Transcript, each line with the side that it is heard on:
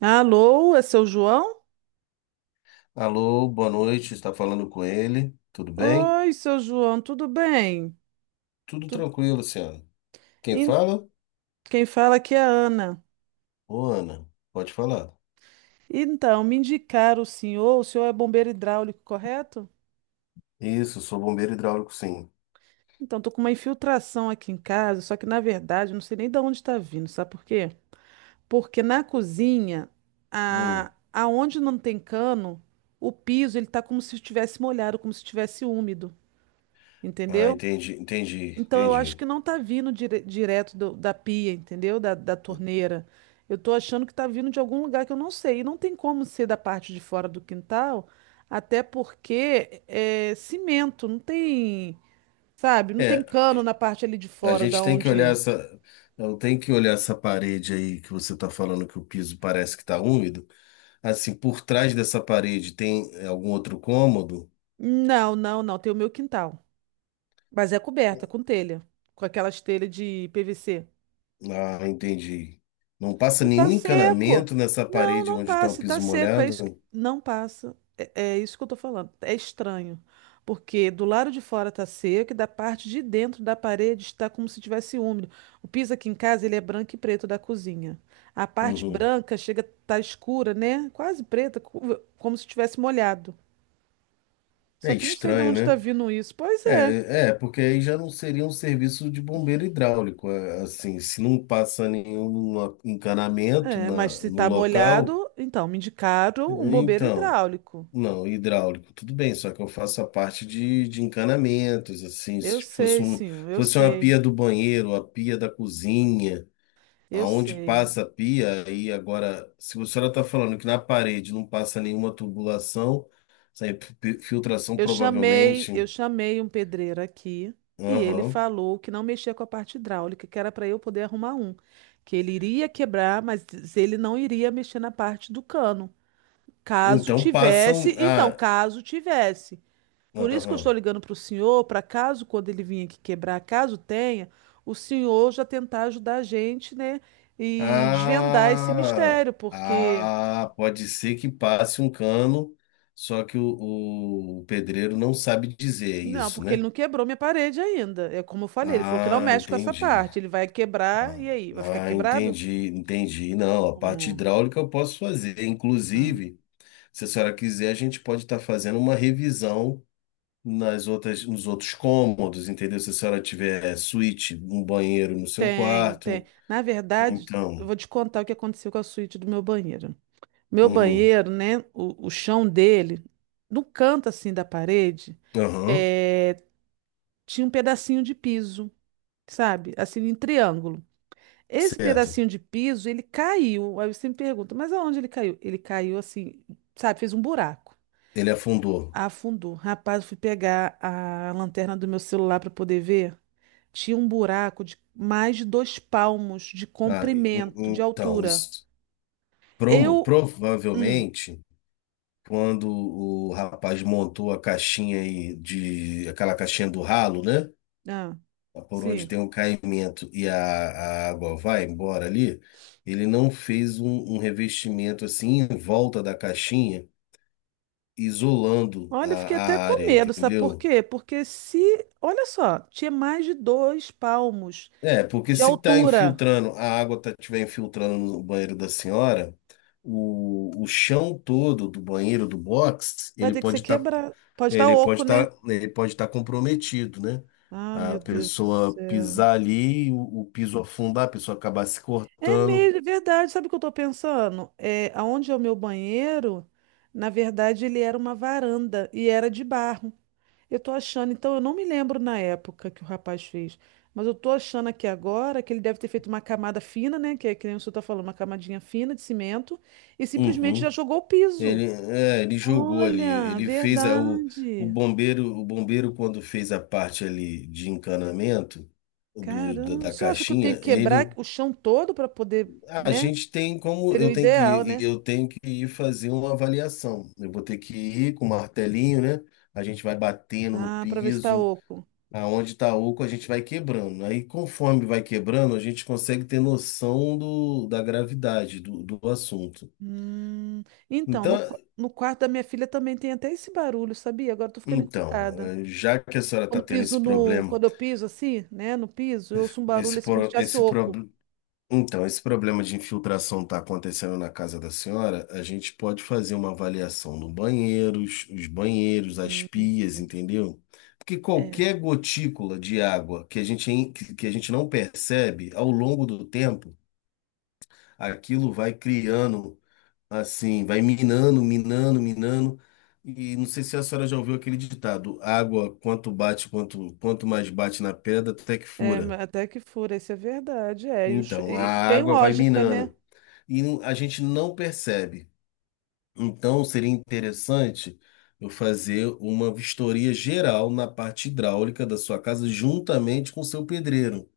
right: Alô, é seu João?
left: Alô, boa noite. Está falando com ele? Tudo bem?
right: Oi, seu João, tudo bem?
left: Tudo
right: Tu-
left: tranquilo, Luciano. Quem
right: In-
left: fala?
right: Quem fala aqui é a Ana.
left: Ô, Ana, pode falar.
right: Então, me indicaram o senhor é bombeiro hidráulico, correto?
left: Isso, sou bombeiro hidráulico, sim.
right: Então, tô com uma infiltração aqui em casa, só que na verdade eu não sei nem de onde está vindo, sabe por quê? Porque na cozinha,
left: Hum.
right: aonde não tem cano, o piso ele tá como se estivesse molhado, como se estivesse úmido,
left: Ah,
right: entendeu?
left: entendi, entendi,
right: Então eu acho que
left: entendi.
right: não tá vindo direto da pia, entendeu? Da torneira. Eu tô achando que tá vindo de algum lugar que eu não sei. E não tem como ser da parte de fora do quintal, até porque é cimento, não tem, sabe? Não tem
left: É,
right: cano na parte ali de
left: a
right: fora
left: gente
right: da
left: tem que
right: onde
left: olhar
right: é.
left: essa, eu tenho que olhar essa parede aí que você está falando que o piso parece que está úmido. Assim, por trás dessa parede tem algum outro cômodo?
right: Não. Tem o meu quintal. Mas é coberta com telha, com aquelas telhas de PVC.
left: Ah, entendi. Não passa
right: E tá
left: nenhum
right: seco.
left: encanamento nessa
right: Não,
left: parede
right: não
left: onde está o
right: passa. E tá
left: piso
right: seco.
left: molhado?
right: Não passa. É, é isso que eu tô falando. É estranho. Porque do lado de fora tá seco e da parte de dentro da parede está como se tivesse úmido. O piso aqui em casa, ele é branco e preto da cozinha. A parte
left: Uhum.
right: branca chega a tá escura, né? Quase preta, como se tivesse molhado.
left: É
right: Só que eu não sei de
left: estranho,
right: onde está
left: né?
right: vindo isso. Pois é.
left: É, porque aí já não seria um serviço de bombeiro hidráulico. Assim, se não passa nenhum encanamento
right: É, mas
left: na,
right: se
left: no
right: tá
left: local,
right: molhado, então me indicaram um bombeiro
left: então,
right: hidráulico.
left: não, hidráulico, tudo bem, só que eu faço a parte de encanamentos, assim,
right: Eu
left: se fosse
right: sei,
left: um,
right: sim, eu
left: fosse uma
right: sei.
left: pia do banheiro, a pia da cozinha,
right: Eu
left: aonde
right: sei.
left: passa a pia, aí agora, se a senhora está falando que na parede não passa nenhuma tubulação, sem filtração
right: Eu chamei,
left: provavelmente.
right: eu chamei um pedreiro aqui e ele
left: Aham.
right: falou que não mexia com a parte hidráulica, que era para eu poder arrumar um, que ele iria quebrar, mas ele não iria mexer na parte do cano, caso
left: Então passam.
right: tivesse, então,
left: Ah,
right: caso tivesse. Por isso que eu
left: aham.
right: estou ligando para o senhor, para caso quando ele vir aqui quebrar, caso tenha, o senhor já tentar ajudar a gente, né, e desvendar esse
left: Ah,
right: mistério, porque
left: ah, pode ser que passe um cano, só que o pedreiro não sabe dizer é
right: não,
left: isso,
right: porque ele
left: né?
right: não quebrou minha parede ainda. É como eu falei, ele falou que não
left: Ah,
right: mexe com essa
left: entendi.
right: parte. Ele vai quebrar e
left: Ah,
right: aí, vai ficar
left: ah,
right: quebrado?
left: entendi, entendi. Não, a parte
right: Hum,
left: hidráulica eu posso fazer.
right: hum.
left: Inclusive, se a senhora quiser, a gente pode estar fazendo uma revisão nos outros cômodos, entendeu? Se a senhora tiver suíte, um banheiro no seu
right: Tem, tem.
left: quarto.
right: Na verdade, eu
left: Então,
right: vou te contar o que aconteceu com a suíte do meu banheiro. Meu
left: uhum.
right: banheiro, né? O chão dele, no canto assim da parede,
left: Aham,
right: é, tinha um pedacinho de piso, sabe? Assim, em triângulo. Esse
left: certo.
right: pedacinho de piso, ele caiu. Aí você me pergunta, mas aonde ele caiu? Ele caiu assim, sabe? Fez um buraco.
left: Ele afundou.
right: Afundou. Rapaz, eu fui pegar a lanterna do meu celular para poder ver. Tinha um buraco de mais de dois palmos de
left: Ah,
right: comprimento, de
left: então,
right: altura.
left: isso,
right: Eu. Hum,
left: provavelmente, quando o rapaz montou a caixinha aí de aquela caixinha do ralo, né?
right: ah,
left: Ah, por onde
right: sim.
left: tem um caimento e a água vai embora ali, ele não fez um revestimento assim em volta da caixinha, isolando a,
right: Olha, eu fiquei até
left: a
right: com
left: área,
right: medo, sabe por
left: entendeu?
right: quê? Porque se. Olha só, tinha mais de dois palmos
left: É, porque
right: de
left: se tá
right: altura.
left: infiltrando, tiver infiltrando no banheiro da senhora, o chão todo do banheiro do box,
right: Vai
left: ele
right: ter que ser
left: pode estar
right: quebrado. Pode estar
left: ele pode
right: oco, né?
left: estar ele pode estar comprometido, né?
right: Ah,
left: A
right: meu Deus do
left: pessoa
right: céu.
left: pisar ali, o piso afundar, a pessoa acabar se
right: É
left: cortando.
right: mesmo, é verdade. Sabe o que eu tô pensando? É, aonde é o meu banheiro, na verdade, ele era uma varanda e era de barro. Eu tô achando, então eu não me lembro na época que o rapaz fez, mas eu tô achando aqui agora que ele deve ter feito uma camada fina, né? Que é que nem o senhor tá falando, uma camadinha fina de cimento, e simplesmente já
left: Uhum.
right: jogou o piso.
left: Ele jogou ali,
right: Olha,
left: ele fez a, o, o
right: verdade.
left: bombeiro, o bombeiro quando fez a parte ali de encanamento do, da
right: Caramba, o
left: da
right: senhor acha que eu tenho que
left: caixinha,
right: quebrar
left: ele.
right: o chão todo para poder,
left: A
right: né?
left: gente tem como
right: Seria o
left: eu tenho que
right: ideal,
left: ir,
right: né?
left: eu tenho que ir fazer uma avaliação. Eu vou ter que ir com o martelinho, né? A gente vai batendo no
right: Ah, para ver se tá
left: piso,
right: oco.
left: aonde tá oco a gente vai quebrando. Aí conforme vai quebrando, a gente consegue ter noção da gravidade do assunto.
right: Hum, então,
left: Então,
right: no quarto da minha filha também tem até esse barulho, sabia? Agora eu tô ficando
left: então,
right: encucada.
left: já que a senhora está tendo esse problema,
right: Quando eu piso assim, né, no piso, eu ouço um barulho
left: esse,
right: assim como se
left: pro-
right: tivesse
left: esse
right: oco.
left: problema Então, esse problema de infiltração está acontecendo na casa da senhora. A gente pode fazer uma avaliação nos banheiros, as
right: Hum,
left: pias, entendeu? Porque
right: é,
left: qualquer gotícula de água que a gente, que a gente não percebe, ao longo do tempo, aquilo vai criando, assim, vai minando, minando, minando. E não sei se a senhora já ouviu aquele ditado: água, quanto bate, quanto mais bate na pedra, até que
right: é,
left: fura.
right: até que fura, isso é verdade, é. E,
left: Então, a
right: e tem
left: água vai
right: lógica, né?
left: minando e a gente não percebe. Então, seria interessante eu fazer uma vistoria geral na parte hidráulica da sua casa juntamente com o seu pedreiro.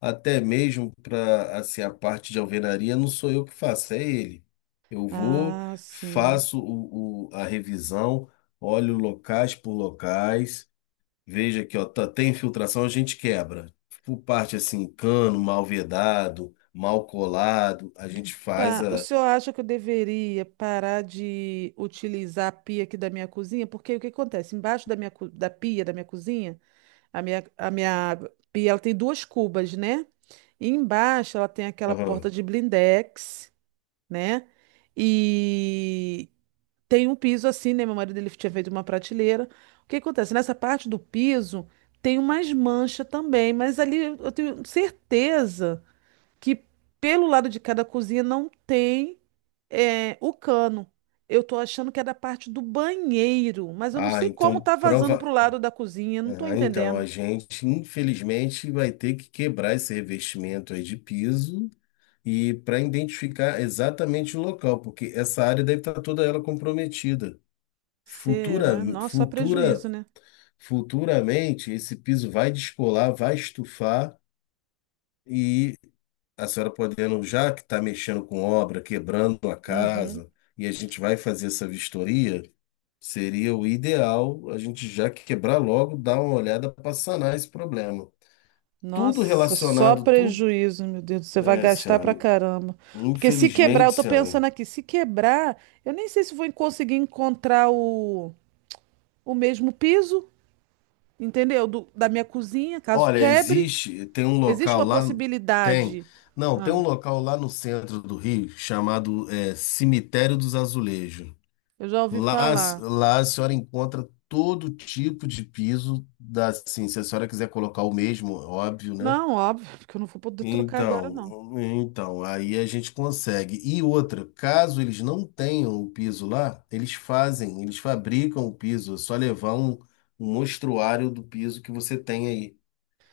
left: Até mesmo para assim, a parte de alvenaria não sou eu que faço, é ele. Eu vou,
right: Ah, sim.
left: faço a revisão, olho locais por locais. Veja aqui, ó, tem infiltração, a gente quebra. Por parte assim, cano mal vedado, mal colado, a gente faz
right: Tá, o
left: a.
right: senhor acha que eu deveria parar de utilizar a pia aqui da minha cozinha? Porque o que acontece? Embaixo da da pia da minha cozinha, a minha pia, ela tem duas cubas, né? E embaixo ela tem aquela
left: Aham.
right: porta de blindex, né? E tem um piso assim, né? Meu marido ele tinha feito uma prateleira. O que acontece? Nessa parte do piso tem umas manchas também, mas ali eu tenho certeza que pelo lado de cada cozinha não tem é, o cano. Eu tô achando que é da parte do banheiro, mas eu não
left: Ah,
right: sei como
left: então
right: tá vazando
left: prova.
right: pro lado da cozinha, não tô
left: Ah, então
right: entendendo.
left: a gente infelizmente vai ter que quebrar esse revestimento aí de piso e para identificar exatamente o local, porque essa área deve estar toda ela comprometida. Futura,
right: Será? Nossa, só
left: futura,
right: prejuízo, né?
left: futuramente esse piso vai descolar, vai estufar, a senhora podendo, já que está mexendo com obra, quebrando a
right: Uhum.
left: casa, e a gente vai fazer essa vistoria, seria o ideal a gente já quebrar logo, dar uma olhada para sanar esse problema. Tudo
right: Nossa, só
left: relacionado, tudo.
right: prejuízo, meu Deus. Você vai
left: É,
right: gastar pra
left: senhora,
right: caramba. Porque se quebrar, eu
left: infelizmente,
right: tô
left: senhora.
right: pensando aqui, se quebrar, eu nem sei se vou conseguir encontrar o mesmo piso, entendeu? Da minha cozinha, caso
left: Olha,
right: quebre.
left: existe, tem um
right: Existe
left: local
right: uma
left: lá, tem.
right: possibilidade.
left: Não, tem
right: Ah,
left: um local lá no centro do Rio chamado Cemitério dos Azulejos.
right: eu já ouvi
left: Lá,
right: falar.
left: lá, a senhora encontra todo tipo de piso, assim, se a senhora quiser colocar o mesmo, óbvio, né?
right: Não, óbvio, porque eu não vou poder trocar agora, não.
left: Então, aí a gente consegue. E outra, caso eles não tenham o piso lá, eles fazem, eles fabricam o piso, é só levar um mostruário do piso que você tem aí.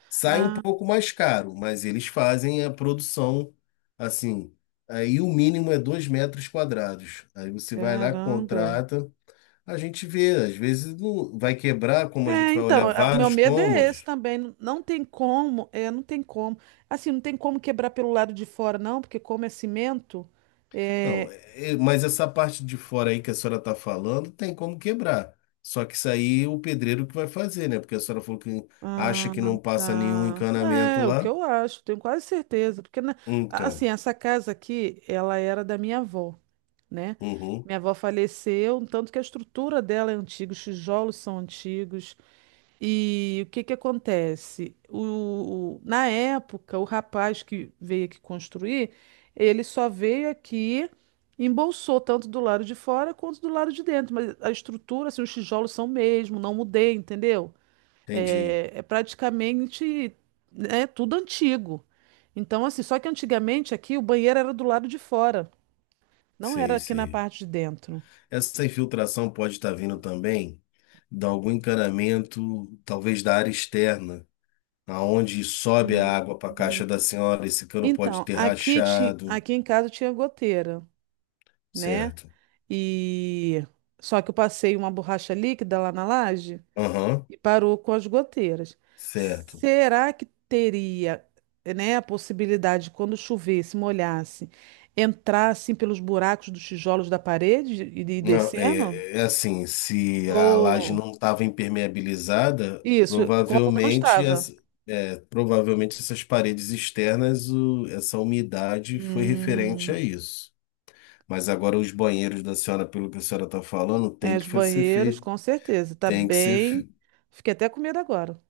left: Sai um
right: Ah,
left: pouco mais caro, mas eles fazem a produção, assim, aí o mínimo é 2 m². Aí você vai lá,
right: caramba.
left: contrata. A gente vê, às vezes não vai quebrar, como a gente
right: É,
left: vai olhar
right: então, o meu
left: vários
right: medo é esse
left: cômodos.
right: também. Não não tem como, é, não tem como. Assim, não tem como quebrar pelo lado de fora, não, porque como é cimento,
left: Não,
right: é.
left: mas essa parte de fora aí que a senhora está falando tem como quebrar. Só que isso aí é o pedreiro que vai fazer, né? Porque a senhora falou que acha
right: Ah,
left: que não passa nenhum
right: tá.
left: encanamento
right: É, o que
left: lá.
right: eu acho, tenho quase certeza. Porque,
left: Então,
right: assim, essa casa aqui, ela era da minha avó, né?
left: uhum,
right: Minha avó faleceu, um tanto que a estrutura dela é antiga, os tijolos são antigos. E o que que acontece? Na época, o rapaz que veio aqui construir, ele só veio aqui, embolsou tanto do lado de fora quanto do lado de dentro, mas a estrutura, assim, os tijolos são mesmo, não mudei, entendeu?
left: entendi.
right: É, é praticamente, né, tudo antigo. Então, assim, só que antigamente aqui o banheiro era do lado de fora, não era
left: Sei,
right: aqui na
left: sei.
right: parte de dentro.
left: Essa infiltração pode estar vindo também de algum encanamento, talvez da área externa, aonde sobe a água para a caixa da senhora. Esse cano pode
right: Então,
left: ter
right: aqui,
left: rachado.
right: aqui em casa tinha goteira, né?
left: Certo.
right: E só que eu passei uma borracha líquida lá na laje
left: Aham,
right: e parou com as goteiras.
left: certo.
right: Será que teria, né, a possibilidade de quando chovesse, molhasse, entrar assim pelos buracos dos tijolos da parede e de ir
left: Não, é,
right: descendo?
left: é é assim, se a laje
right: Ou
left: não estava impermeabilizada,
right: isso, como não
left: provavelmente,
right: estava?
left: as, provavelmente essas paredes externas, essa umidade foi referente
right: Hum,
left: a isso. Mas agora os banheiros da senhora, pelo que a senhora está falando,
right: é, os banheiros, com certeza. Tá
left: tem que ser,
right: bem.
left: fe-
right: Fiquei até com medo agora.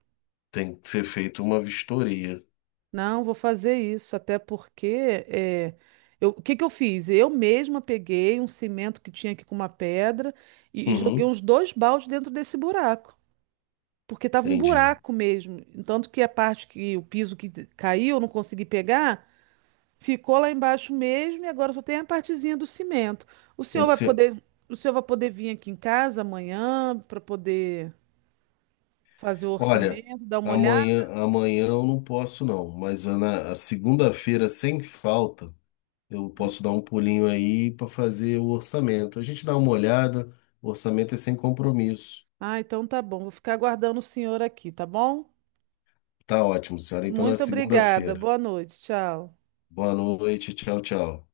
left: tem que ser feito uma vistoria.
right: Não, vou fazer isso, até porque é, o que que eu fiz? Eu mesma peguei um cimento que tinha aqui com uma pedra e joguei
left: Uhum,
right: uns dois baldes dentro desse buraco, porque estava um
left: entendi.
right: buraco mesmo. Tanto que a parte que o piso que caiu, eu não consegui pegar, ficou lá embaixo mesmo e agora só tem a partezinha do cimento. O senhor vai
left: Assim,
right: poder, o senhor vai poder vir aqui em casa amanhã para poder fazer o
left: olha,
right: orçamento, dar uma
left: amanhã,
right: olhada?
left: amanhã eu não posso não, mas a na a segunda-feira, sem falta, eu posso dar um pulinho aí para fazer o orçamento. A gente dá uma olhada, o orçamento é sem compromisso.
right: Ah, então tá bom, vou ficar aguardando o senhor aqui, tá bom?
left: Tá ótimo, senhora. Então na
right: Muito obrigada.
left: segunda-feira.
right: Boa noite. Tchau.
left: Boa noite, tchau, tchau.